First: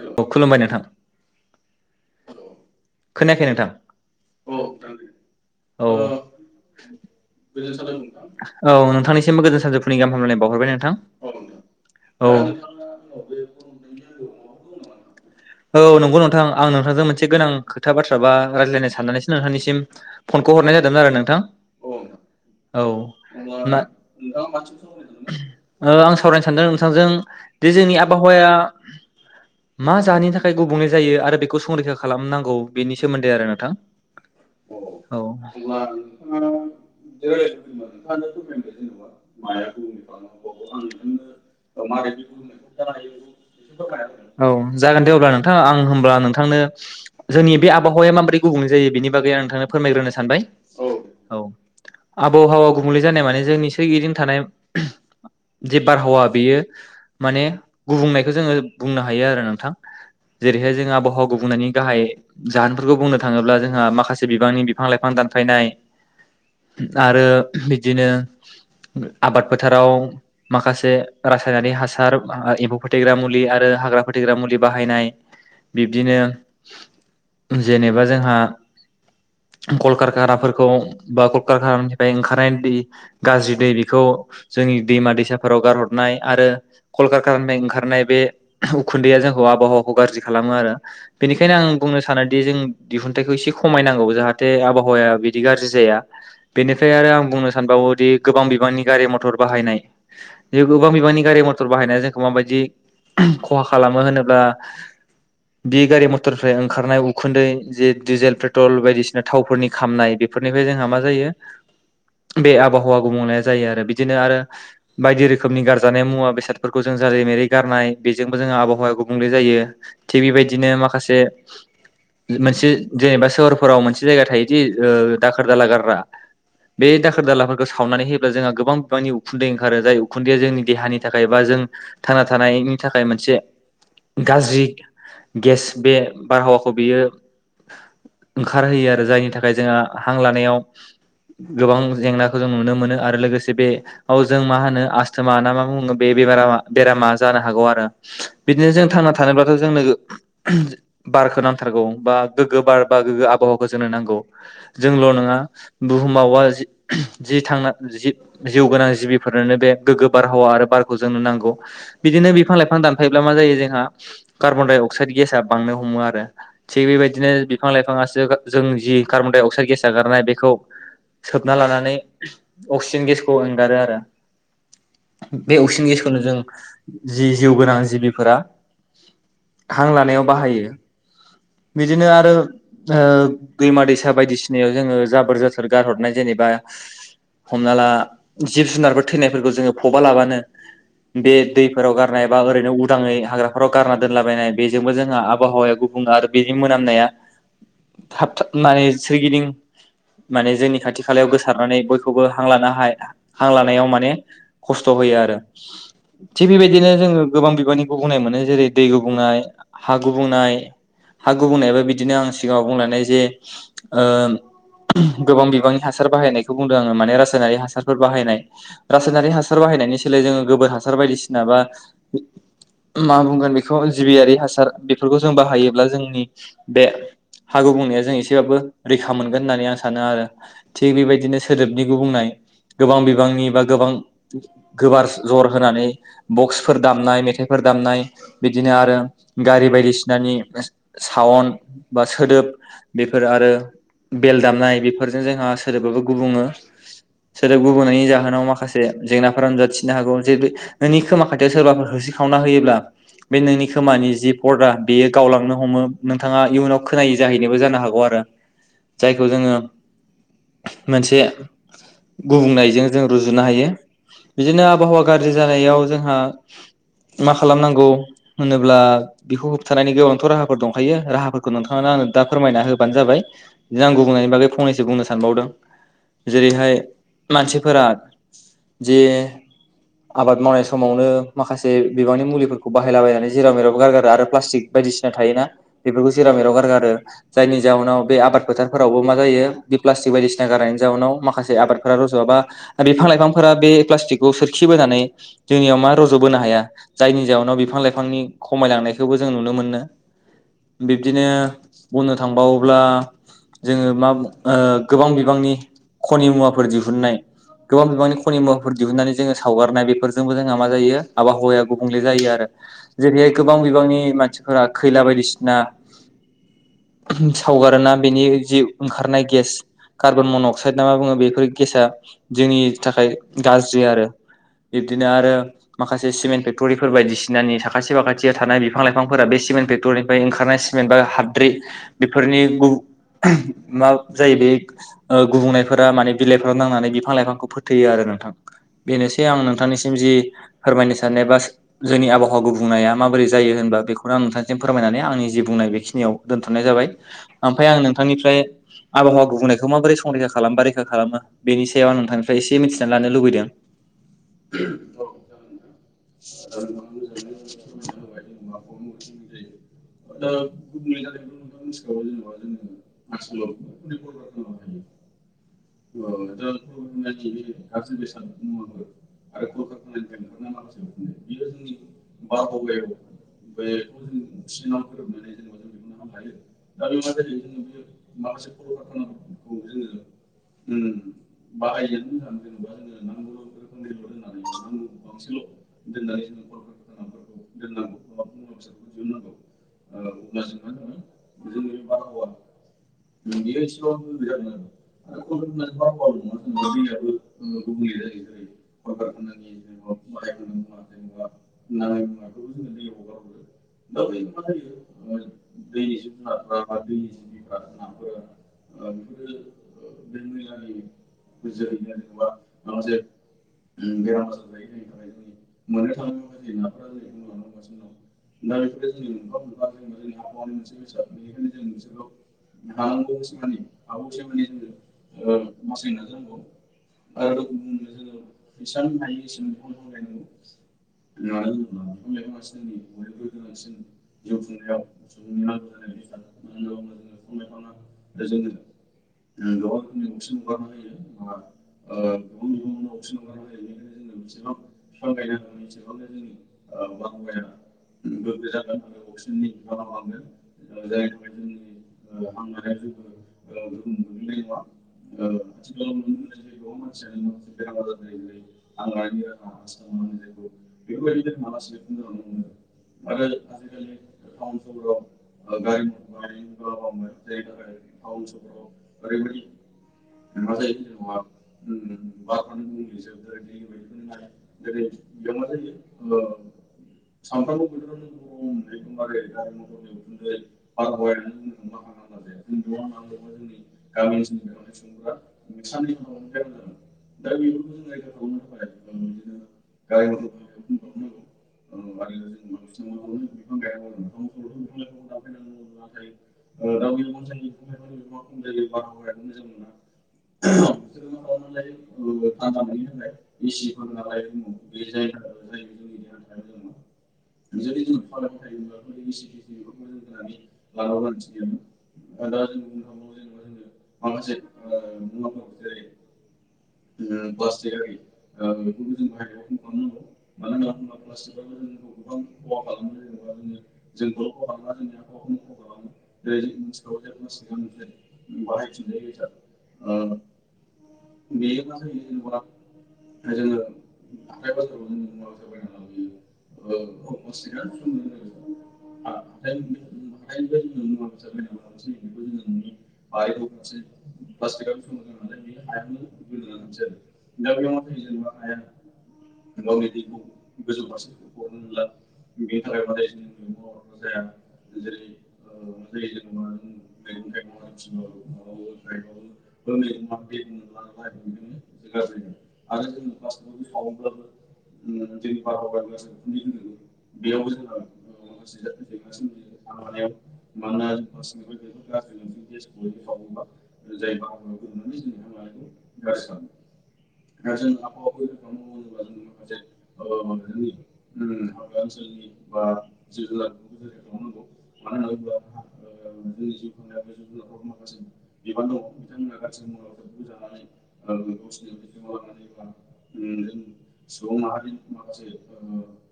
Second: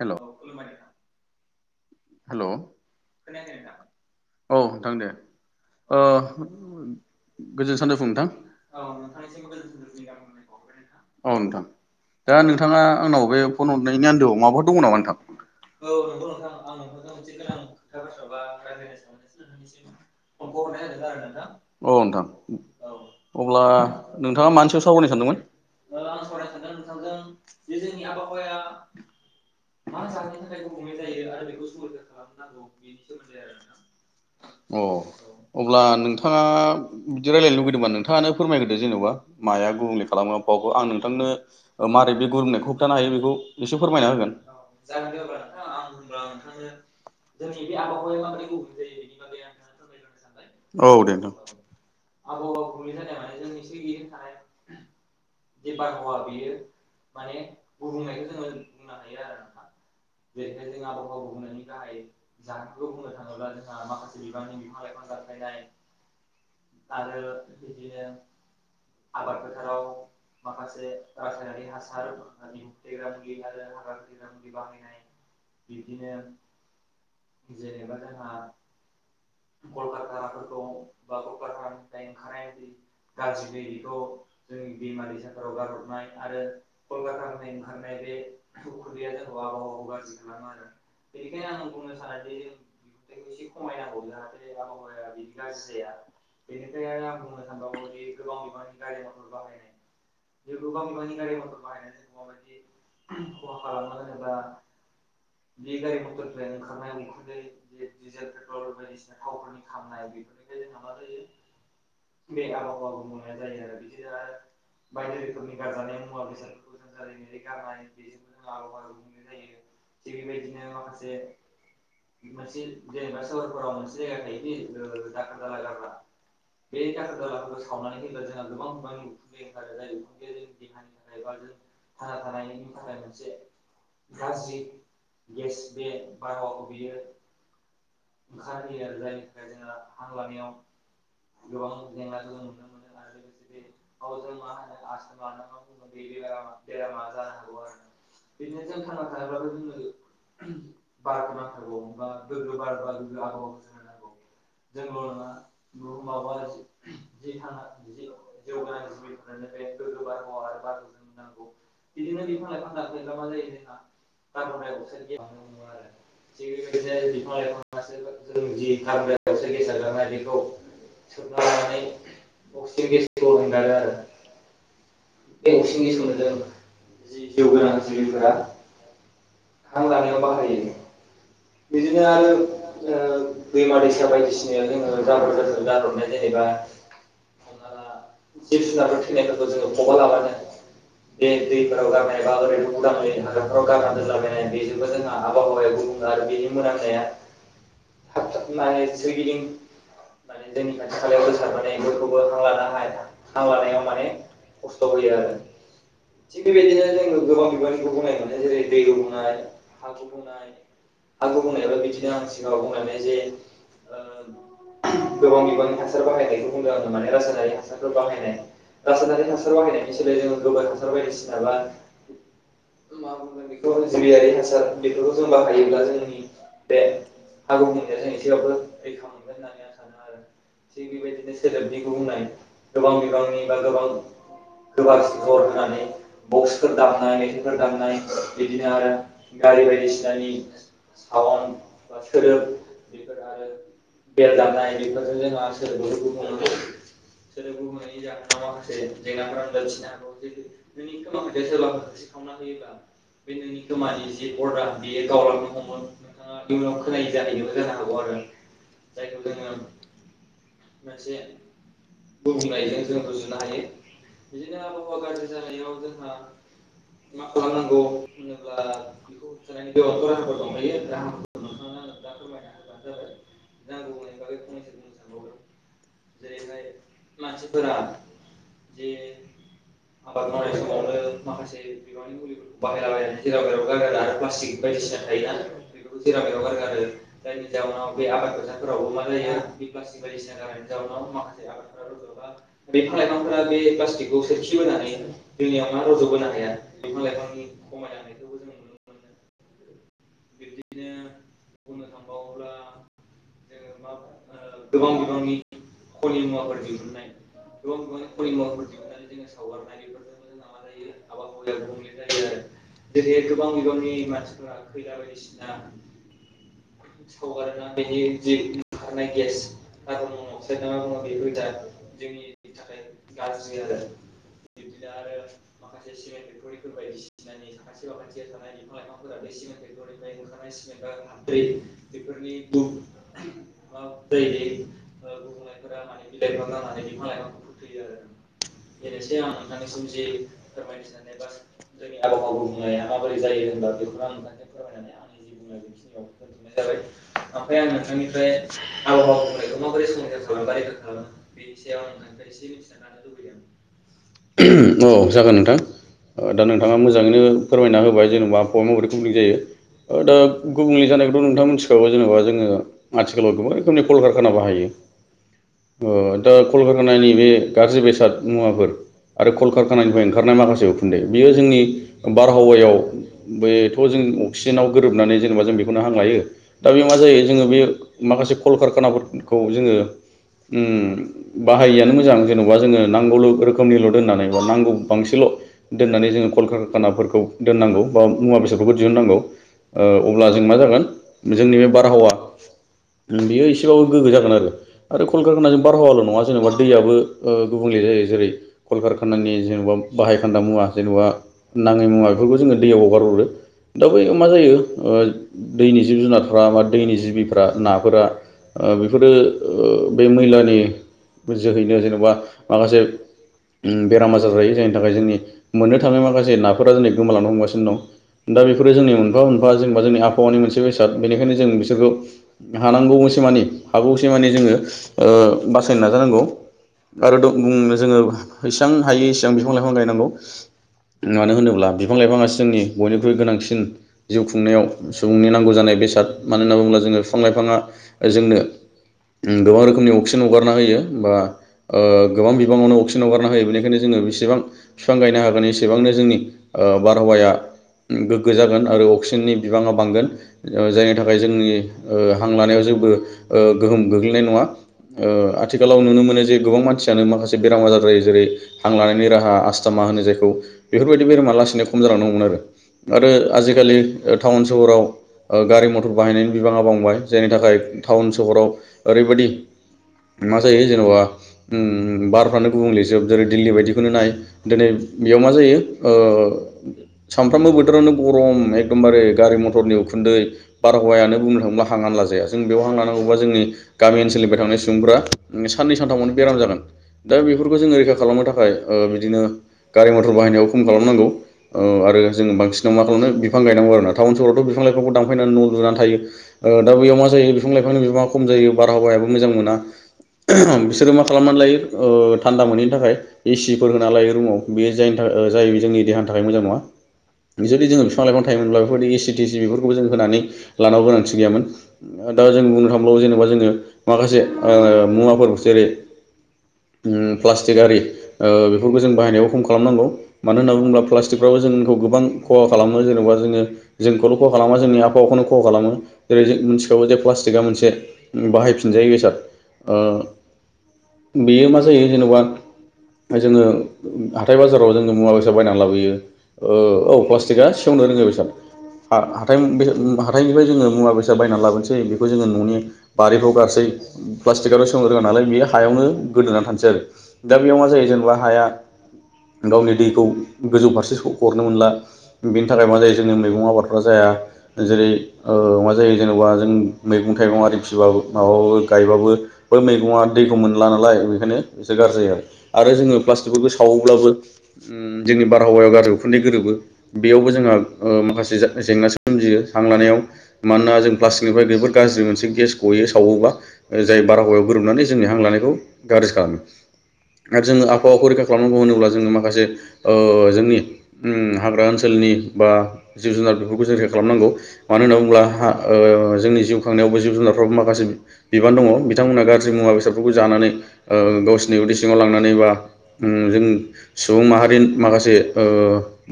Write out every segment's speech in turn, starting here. Hello औ खुलुमबाय नोंथां हेलौ खोनायाखै नोंथां औ नोंथां दे औ ओ गोजोन सान्दोफु नोंथां औ नोंथांनिसिमबो गोजोन सानजौफुनि गाहाम हामलायनाय बावहरबाय नोंथां औ नोंथां औ दा नोंथाङा आंनाव बे फन हरनायनि आन्दोआव माबाफोर दङ नामा नोंथां औ नंगौ नोंथां आं नोंथांजों मोनसे गोनां खोथा बाथ्रा बा रायज्लायनो साननानैसो नोंथांनिसिम फनखौ हरनाय जादों आरो नोंथां औ नोंथां औ अब्ला नोंथाङा मानि सायाव सावरायनो सानदोंमोन आं सावरायनो सानदों नोंथांजों बे जोंनि आबहावाया मा अ जाहोननि थाखाय गुबुंले जायो आरो बेखौ संरैखा खालामनांगौ बेनि सोमोन्दै आरो नोंथां औ अब्ला नोंथाङा बिदि रायलायनो लुुबैदोंबा नोंथाङानो फोरमायग्रोदो जेनेबा माया गुबुंले खालामा आफावाखौ आं नोंथांनो ओ मारै बे गुबुंनायखौ होबथानो हायो बेखौ इसे [unintelligible] जागोन दे अब्ला नोंथाङा आं होमब्ला नोंथांनो जोंनि बे आबहावाया माबोरै गुबुंले जायो बेनि बागै आं नोंथांनो फोरमायग्रोनो सानबाय औ दे औ-औ नोंथां आबहावा गुबुंले जानाय माने जोंनि सोरगिदिं थानाय जे बारहावा बेयो माने गुबुंनायखौ जोङो बुंनो हायो आरो जेरैहाय जोंहा आबहावा गुबुंनायनि गाहाय जाहोनफोरखौ बुंनो थाङोब्ला जोंहा माखासे बिबांनि बिफां लाइफां दानफायनाय आरो बिदिनो आबाद फोथाराव माखासे रासायनारि हासार बा एबौ फोथैग्रा मुलि आ थैग्रा मुलि बाहायनाय बिब्दिनो जेनेबा जोंहा कलकारखानाफोरखौ बा कलकारखानानिफ्राय ओंखारनाय दै गाज्रि दै बेखौ जोंनि दैमा दैसाफोराव गारहरनाय आरो कलकारखानानिफ्राय ओंखारनाय बे धु उखुन्दैया जोंखौ आबहावाखौ गाज्रि खालामो आरो बेनिखायनो आं बुंनो सानोदि जों दिहुनथाइखौ एसे खमायनांगौ जाहाथे आबहावाया बिदि गाज्रि जाया बेनिफ्राय आरो आं बुंनो सानबावोदि गोबां बिबांनि गारि मटर बाहायनाय बे गोबां बिबांनि गारि मथर बाहायनाया जोंखौ माबायदि खहा खालामो होनोब्ला बे गारि मथरनिफ्राय ओंखारनाय उखुन्दै जे डिजेल पेट्रल बायदिसिना थावफोरनि खामनाय बेफोरनिफ्राय जोंहा मा जायो बे आबहावा गुबुंलेया जायो आरो बिदिनो आरो बायदि रोखोमनि गारजानाय मुवा बेसादफोरखौ जों जेरै मेरै गारनाय बेजोंबो जोंहा आबहावाया गुबुंले जायो। थिग बेबायदिनो माखासे मोनसे जेनेबा सोहोरफोराव मोनसे जायगा थायोदि ओ दाखोर दाला गारग्रा बे दाखोर दालाफोरखौ सावनानै होयोब्ला जोंहा गोबां बिबांनि उखुन्दै ओंखारो जाय उखुन्दैया जोंनि देहानि थाखाय बा जों थांना थानायनि थाखाय मोनसे गाज्रि गेस बे बारहावाखौ बियो ओंखारहोयो आरो जायनि थाखाय जोंहा हां लानायाव गोबां जेंनाखौ जों नुनो मोनो आरो लोगोसे बेयाव जों मा होनो आस्थमा ना मा बुङो बे बेमारा बेरामा जानो हागौ आ ओ बिदिनो जों थांना थानोबाथ' जोंनो बारखो नांथारगौ बा गोग्गो बार गोग्गो आबहावखौ जोंनो नांगौ जोंल' नङा बुहुमावा जि जि थांना जि-जिउ गोनां जिबिफोरनोनो बे गोग्गो बारहावा आरो बारखौ जोंनो नांगौ बिदिनो बिफां लाइफां फां दानफायब्ला मा जायो जोंहा कार्बन-डाय-अक्साइद गेसा बांनो हमो आरो थिग बेबायदिनो बिफां-लाइफा [unintelligible] जों जि कार्बनडाइ अक्साइड गारनाय बेखौ सोबना लानानै अक्सिजेन गेसखौ एंगारो आरो बे अक्सिजेन गेसखौनो जों जि जिउ गोनां जिबिफोरा हां लानायाव बाहायो। बिदिनो आरो ओ दैमा-दैसा बायदिसिनायाव जोङो जाबोर जोथोर गारहरनाय जेनेबा हमना ला जिब जुनारफोर थैनायफोरखौ जोङो फबा लाबानो बे दैफोराव गार नाय बा ओरैनो उदाङै हाग्राफोराव गारना दोनलाबायनाय बेजोंबो जोंहा आबावाया गुबुं आरो बेनि मोनामनाया थाब माने सोरगिदिं माने जोंनि खाथि खालायाव गोसारनानै बयखौबो हां लानो हां लानायाव माने खस्थ' होयो आरो थिग बेबायदिनो गोबां बिबारनि गुबुंनाय मोनो जेरै दै गुबुंनाय हा गुबुंनाय हा गुबुंनायाबा बिदिनो आं सिगाङाव बुंलानाय जे ओ गोबां बिबांनि हासार बाहायनायखौ बुंदों आङो माने रासायनारि हासारफोर बाहायनाय रासायनारि हासार बाहायनायनि सोलाय जोङो गोबोर हासार बायदिसिना बा मा बुंगोन बेखौ जिबियारि हासार बेफोरखौ जों बाहायोब्ला जोंनि बे हा गुबुंनाया जों एसेबाबो रैखा मोनगोन होननानै आं सानो आरो थिग बेबायदिनो सोदोबनि गुबुंनाय गोबां बिबांनि बा गोबां गोबार जर होनानै बक्स फोर दामनाय मेथाइफोर दामनाय बिदिनो आरो गारि बायदिसिनानि सावन बा सोदोब बेफोर आरो बेल दामनाय बेफोरजों जोंहा सोदोबाबो गुबुङो सोदोब गुबुंनायनि जाहोनाव माखासे जेंनाफोरा नुजाथिनो हागौ जे नोंनि खोमा खाथि जाहाथे सोरबाफोर होसिख्रावनाय होयोब्ला बे नोंनि खोमानि जि परदा बेयो गावलांनो हम नोंथाङा इयुनाव खोनायै जाहैनोबो जानो हागौ आरो जायखौ जोङो मोनसे गुबुंनायजों जों रुजुनो हायो बिदिनो आबहावा गाज्रि जानायाव जोंहा मा खालामनांगौ होनोब्ला बेखौ होबथानायनि गोबांथ राहा फोर दंखायो राहाफोरखौ नोंथाङानो आंनो दा फोरमायना होबानो जाबाय आं गुबुंनायनि बागै फंनैसो बुंनो सानबावदों जेरैहाय मानसिफोरा जे आबाद मावनाय समावनो माखासे बिबांनि मुलिफोरखौ बाहायलाबायनानै जेराव मेरावबो गारगारो आरो प्लास्टिक बायदिसिना थायोना‌ बेफोरखौ जेराव मेराव गारगारो जायनि जाउनाव बे आबाद फोथारफोरावबो मा जायो बे प्लासटिक बायदिसिना गारनायनि जाउनाव माखासे आबादफोरा रजआ बा बिफां लाइफांफोरा बे प्लासटिकखौ सोरखिबोनानै जोंनियाव मा रज जायनि जाउनाव बिफां लाइफांनि खमायलांनायखौ बो जों नुनो मोनो। बिब्दिनो बुंनो थांबावोब्ला जोङो मा ओ गोबां बिबांनि खनि मुवाफोर दिहुननाय गोबां बिबांनि खनि मुवाफोर दिहुननानै जोङो सावगारनाय बेफोरजोंबो जोंहा मा जायो आबहावाया गुबुंले जायो आरो जेरैहाय गोबां बिबांनि मानसिफोरा खैला बायदि ना सावगारोना बेनि जि ओंखारनाय गेस कार्बन मन' अक्साइद ना मा बुङो बेफोर गेसा जोंनि थाखाय गाज्रि आरो बिब्दिनो आरो माखासे सिमेन्ट फेक्टरिफोर बायदिसिनानि साखासे फाखाथियाव थानाय बिफां लाइफांफोरा बे सिमेन्ट फेक फेक्टरीफोरनिफ्राय ओंखारनाय सिमेन्ट बा हाद्रि बेफोरनि गु मा जायो बे ओ गुबुंनायफोरा माने बिलाइफोराव नांनानै बिफां लाइफांखौ फोथैयो आरो नोंथां बेनोसै आं नोंथांनिसिम जि फोरमायनो साननाय बा जोंनि आबहावा गुबुंनाया माबोरै जायो होनबा बेखौनो आं नोंथांसिम फोरमायनानै आंनि जि बुंनाय बेखिनियाव दोनथ'नाय जाबाय ओमफ्राय आं नोंथांनिफ्राय आबहावा गुबुंनायखौ माबोरै संरैखा खालाम बा रैखा खालामो बेनि सायाव आं नोंथांनिफ्राय एसे मिथिनानै लानो लुबैदों। आ दा नोंथाङा मोजाङैनो फोरमायना होबाय जेनेबा ओ दा गुबुंले जानायखौथ' नोंथाङा मिथिखागौ जेनेबा जोङो आथिखालाव गोबां रोखोमनि कलकारखाना बाहायो ओ दा कलकारखानानि बे गाज्रि बेसाद मुवाफोर आरो कलकारखानानिफ्रायनो ओंखारनाय माखासे उखुन्दै बियो जोंनि बारहावायाव बेथ' जों गोरोबनानै जेनेबा जों बेखौनो‌ हां लायो दा मा बे जायो जोङो बे माखासे कलकारखानाफोरखौ जोङो ओम बाहायैआनो मोजां जेनबा जोङो नांगौल रोखोमनि दोननानै नांगौ दोननानै जोङो कलकारखानाफोरखौ दोननांगौ बा मुवा बेसादफोरखौ दिहुननांगौ ओ अब्ला जों मा जागोन जोंनि बे बारहावा बेयो एसेबाबो गोग्गो जागोन आरो आरो कलकारखानाजों बारहावाल नङा जेनेबा दैयाबो गुबुंले जायो जेरै कलकारखानानि जेनेबा थान्दा मुवा जेनबा नाङै मुवा बेफोरखौ जोङो दैयाव हगारहरो दा बैयाव मा जायो ओ दैनि जिब जुनारफ्रा बा दैनि जिबिफ्रा नाफोरा ओ बेफोरो ओ बे मैलानि जोहैनो जेन'बा माखासे उम बेराम आजार जायो जायनि थाखाय जोंनि मोननो थाङै माखासे नाफोरा दिनै गोमालांनो हमगासिनो दं दा बे फोरो जोंनि मोनफा मोनफा जोंबा जोंनि आबहावानि मोनसे बेसाद बेनिखायनो जों बिसोरखौ हानांगौसिम मानि हागौसे मानि जोङो ओ बासायनो नाजानांगौ आरो दु बुंनो जोङो जिसां हायो इसेबां बिफां लाइ फां गायनांगौ मानो होनोब्ला बिफां लाइफांङासो जोंनि बयनिख्रुइ गोनांसिन जिउ खुंनायाव सुबुंनि नांगौ जानाय बेसाद मानो होनना बुङोब्ला जोङो फिफां लाइफाङा जोंनो उम गोबां रोखोमनि अक्सिजेन हगारना होयो बा ओ गोबां बिबाङावनो अक्सिजेन हगारना होयो बेनिखायनो जोङो बेसेबां फिफां गायनो हागोन एसेबांनो जोंनि ओ बारहावाया गो गोगो जागोन आरो अक्सिजेननि बिबांआ बांगोन ओ जायनि थाखाय जोंनि ओ हां लानायाव जेबो ओ गोहोम गोग्लैनाय नङा ओ आथिखालाव नुनो मोनोजे गोबां मानसियानो माखासे बेराम आजार जायो जेरै हां लानायनि राहा सा मा होनो जायखौ बेफोरबायदि बेरामा लासैनो खम जालांनो हमगोन आरो। आरो आजिखालि ओ टाउन सहराव ओ गारि मथर बाहायनायनि बिबाङा बांबाय जायनि थाखाय टाउन सहराव ओरैबायदि मा जायो जेन'बा उम बारफ्रानो गुबुंलेजोब जेरै दिल्ली बदिखौनो नाय दिनै बेयाव मा जायो ओ सामफ्रामबो बोथोरनो गरम एकदमबारे गारि मथरनि उखुन्दै बारहावायानो बुंनो थाङोब्ला हांआनो लाजाया जों बेयाव हां लानांगौबा जोंनि गामि ओनसोलनिफ्राय थांनाय सुबुंफोरा साननै सानथामावनो बेराम जागोन दा बेफोरखौ जोङो रैखा खालामनो थाखाय ओ बिदिनो गारि मथर बाहायनायाव खम खालामनांगौ ओ आरो जों बांसिन [unintelligible] बिफां गायनांगौ आरोना टाउन सहरावथ' बिफां लायफांखौ दानफायनानै न' लुनानै थायो ओ दा बैयावनो मा जायो बिफां लाइफांनि बिबांआ खम जायो बारहावायाबो मोजां मोनाबिसोरो मा खालामनानै लायो ओ थानदा मोनैनि थाखाय ए सिफोर होना लायो। बेयो जायनि थाखा ओ जाय जोंनि देहानि थाखाय मोजां नङा। जुदि जोङो बिफां लाइफां थायामोनब्ला बेफोरबायदि एसि टिसि बेफोरखौबो जों होनानै लानांगौ गोनांथि गैयामोन ओ दा जों बुंनो थांबोला जेनेबा जोङो माखासे ओ मुवाफोर जेरै उम प्लास्टिक आरि ओ बेफोरखौ बाहायनायाव खम खालामनांगौ मानो होनना बुङोब्ला प्लास्टिकफ्राबो जोंखौ गोबां खहा खालामो जेनेबा जोङो जोंखौल' खहा खालामा जोंनि आबहावाखौनो खहा खालामो जेरै जो मिनथिखागौ जे प्लास्टिकआ मोनसे बाहायफिनजायि बेसाद ओ बेयो मा जायो जेनेबा जोङो हाथाय बाजाराव जोङो मुवा बेसाद बायनानै लाबोयो ओ प्लास्टिकआ सेवनो रोङै बेसाद [unintelligible] बेसाद हाथाइनिफ्राय जोङो मुवा बेसाद बायनानै लाबोनोसै बेखौ जोङो न'नि बारिफ्राव गारसै प्लास्टिकआ सेवनो रोङा नालाय बे हायावनो गोदोनानै थानोसै आरो दा बेयाव मा जायो जेनेबा हाया गावनि दैखौ गोजौ फारसे सौख' हरनो मोनला। बेनि थाखाय मा जायो जोंनि मैगं आबादफ्रा जाया जेरै ओ मा जायो जेनेबा जों मैगं थाइगं आरि फिबाबो माबाबाबो गायबाबो बै मैगंङा दैखौ मोनला नालाय बेखायनो एसे गाज्रि जायो आरो जोङो प्लाटिक सावोब्लाबो उम जोंनि बारहावायाव गारजि उखुन्दै गोरोबो। बेयावबो जोंहा ओ माखासे जे-जेंना सोमजियो हां लानायाव मानोना जों प्लास्टिकनिफ्राय जोबोर गाज्रि मोनसे गेस गयो सावोबा ओ जाय बारहावायाव गोरोबनानै जोंनि हां लानायखौ गाज्रि खालामो आरो जोङो आबहावाखौ खालामनांगौ होनोब्ला जोङो माखासे ओ जोंनि उम हाग्रा ओनसोलनि बा जिब जुनार बेफोरखौ जों रैखा खालामनांगौ मानो होनना बुंब्ला हा ओ जोंनि जिउ खांनायावबो जिब जुनारफ्रावबो माखासे बिबान दङ बिथांमोनहा गाज्रि मुवा बेसादफोरखौ जानानै ओ गावसिरनि उदै सिङाव लांनानै बा जों सुबुं माहारि माखासे ओ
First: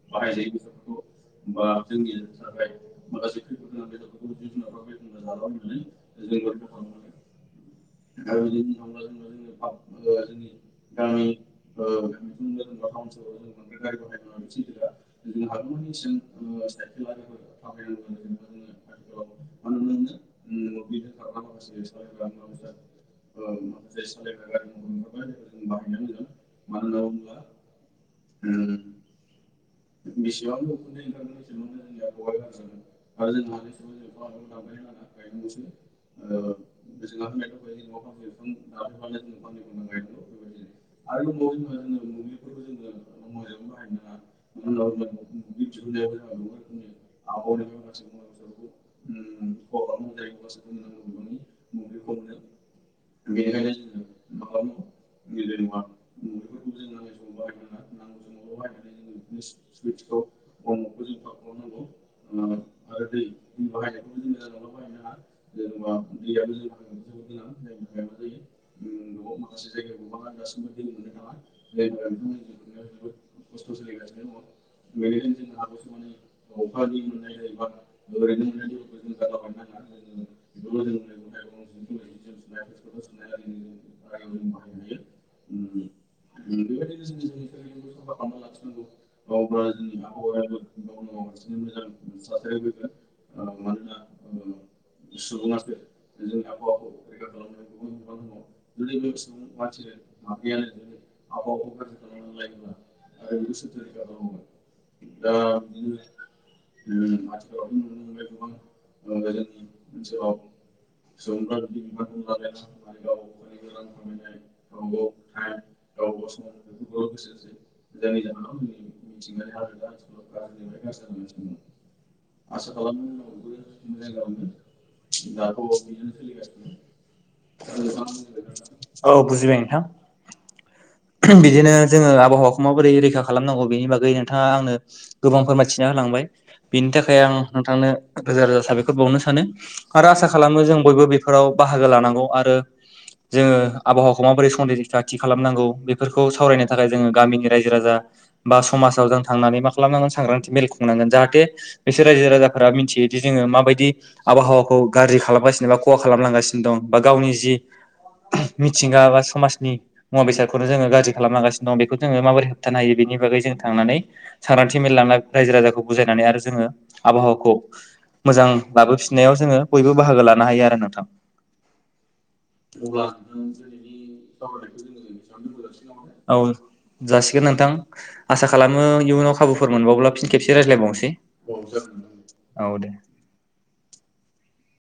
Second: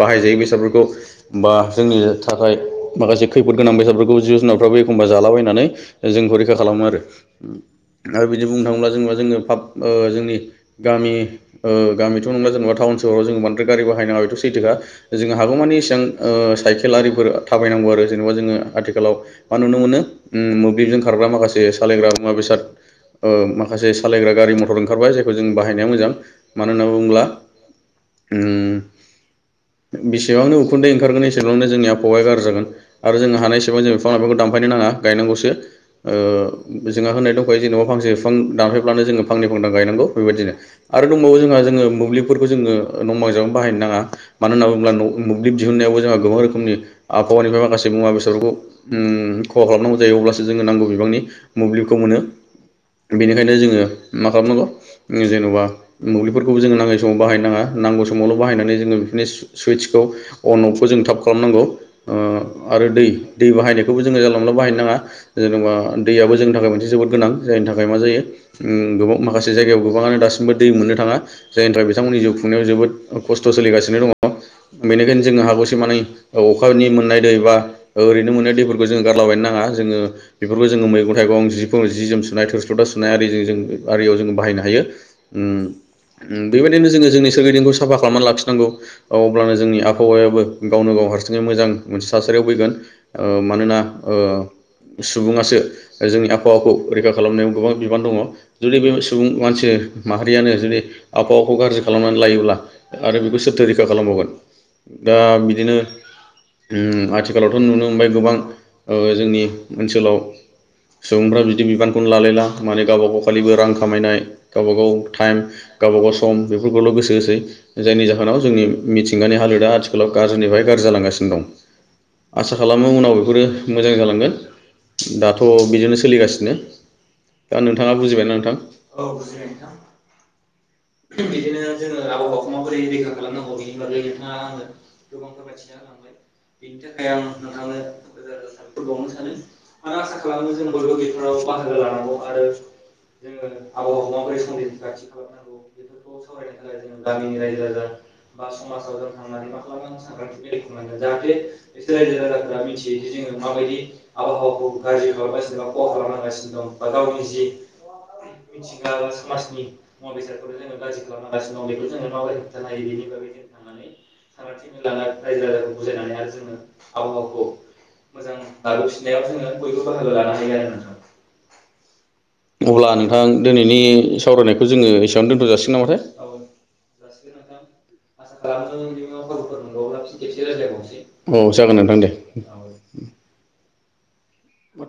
बाहायजायै बेसादफोरखौ बा जोंनि थाखाय माखासे खैफोद गोनां बेसादफोरखौ जिब जुनारफ्राबो एखमबा जालाबायनानै जोंखौ रैखा खालामो आरो आरो बिदि बुंनो थाङोब्ला जेनबा जोङो फाब जोंनि गामि ओ गामि' नंला जेनावबा टाउन सहराव जों बांद्राय गारि बाहाय नांना बेथ' सैथोखा जोङो हागौमानि इसेबां ओ साइकेल आरिफोर थाबायनांगौ आरो जेनेबा जोङो आथिखालाव मा नुनो मोनो मोब्लिबजों ओं माखासे सालायग्रा मुवा बेसाद माखासे सालायग्रा गारि मथर ओंखारबाय जायखौ जों बाहायनाया मोजां होनना बुङोब्ला ओम बेसेबांनो उखुन्दै ओंखारगोन एसेबांनो जोंनि आबावाया गाज्रि जागोन आरो जों हानाय एसेबां जों बिफां लाइफांखौ दानफायनो नाङा गायनांगौसो ओ जोंहा होननाय दंखायो जेनेबा फांसे बिफां दानफायब्लानो जोङो फांनै फांथाम गायनांगौ बेबायदिनो आरो दंबावो ओ मोब्लिबफोरखौ जोङो नंबां जाबां बाहायनो नाङा मानो होनना बुङोब्ला मोब्लिब दिहुनन्नायावबो जोंहा गोबां रोखोमनि आबहावानिफ्राय माखासे मुवा बेसादफोरखौ ओम खहा खालामनांगौ जायो अब्लासो जोङो नांगौ बिबांनि मोब्लिबखौ मोनो बेनिखायनो जोङो मा खालामनांगौ जेनबा बेफोरखौबो जोङो नाङै समाव बाहाय नाङा नांगौ समावल' बाहायनानै जोङो स्विट्सखौ अन अफखौ जों थाब खालामनांगौ ओ आरो दै दै बाहाय नायखौबो जों जानला मेनला बाहाय नांआ। जेनबा दैया बो जोंनि थाखाय मोनसे जोबोर गोनां जायनि थाखाय मा जायो ओम गोबां माखासे जायगायाव गोबांआनो दासिमबो दै जायनि थाखाय बिथांमोननि जिउ खुंनायाव जोबोद खस्थ' सोलिगासिनो । [unintelligible] बेनिखायनो जोङो हागौसे मानि अखानि मोननाय दै बा ओरैनो मोननाय दैफोरखौ जोङो गारलाबायनो नाङा जोङो बेफोरखौ जोङो मैगं थाइगं जिफोर जि-जोम सुनाय थोरसि ल'था सुनाय आरि जों आरियाव जों बाहायनो हायो। ओम ओम बेबायदिनो जोङो जोंनि सोरगिदिंखौ साफा खालामनानै लाखिनांगौ अब्लानो जोंनि आबहावायाबो गावनो गाव हारसिङै मोजां मोनसे थासारियाव फैगोन ओ मानोना ओ सुबुंआसो जोंनि आबहावाखौ रैखा खालामनायाव गोबां बिबान दङ जुदि बे सुबुं मानसि माहा [unintelligible] आबहावाखौ गाज्रि खालामनानै लायोब्ला आरो बेखौ सोरथो [unintelligible] खा खालामबावगोन। दा बिदिनो ओम आथिखालावथ' नुनो मोनबाय गोबां जोंनि ओनसोलाव सुबुंफ्रा बिदि बिबानखौनो लालायला माने गावबा गाव खालिबो रां खामायनाय गावब गाव थाइम गावबागाव सम बेफोरखौल' गोसो होसै जायनि जाहोनाव जोंनि मिथिंगानि हालोदा आथिखालाव गाज्रिनिफ्राय गाज्रि जालांगासिनो दं। आसा खालामो उनाव बेफोरो मोजां जालांगोन दाथ' बिदिनो सोलिगासिनो दा नोंथाङा बुजिबायना नोंथां? औ बुजिबाय नोंथां [unintelligible] बिदिनो जोङो आबहावाखौ माबोरै रैखा खालामनांगौ बेनि बागै नोंथाङा आंनो गोबां फोरमायथिना होलांबाय बिनि थाखाय आं नोंथांनो रोजा रोजा साबायखर बावनो सानो आरो आसा खालामो जों बयबो बेफोराव बाहागो लानांगौ आरो जोङो आबहावाखौ माबोरै [unintelligible] [unintelligible] थि खालामनांगौ बेफोरखौ सावरायनो थाखाय जोङो गामिनि रायजो राजा बा समाजाव जों थांनानै मा खालामनांगोन सांग्रांथि मेल खुंनांगोन जाहाथे बिसोर रायजो राजाफोरा मिथियोदि जोङो माबायदि आबहावाखौ गाज्रि खालामगासिनो बा खहा खालामलांगासिनो दं बा गावनि जि मिथिंगा बा [unintelligible] समाजनि मुवा बेादखौनो जोङो गाज्रि खालामनांगासि दं बेखौ जोङो माबोरै होबथानो हायो [unintelligible] [unintelligible] बागै जों थांनानै सांग्रांथि मेल रायजो राजाखौ बुजायनानै आरो जोङो आबहावाखौ मोजां लाबोफिननायाव जोङो बयबो बाहागो लानो हायो आरो नोंथां अब्ला नोंथां दिनैनि सावरायनायखौ जोङो एसेयावनो दोनथ' जासिगोन नामाथाय [unintelligible] नोंथां आसा खालामो इयुनाव खाबुफोर मोनबावब्ला फिन खेबसे रायज्लायबावनोसै औ जागोन नोंथां दे औ दे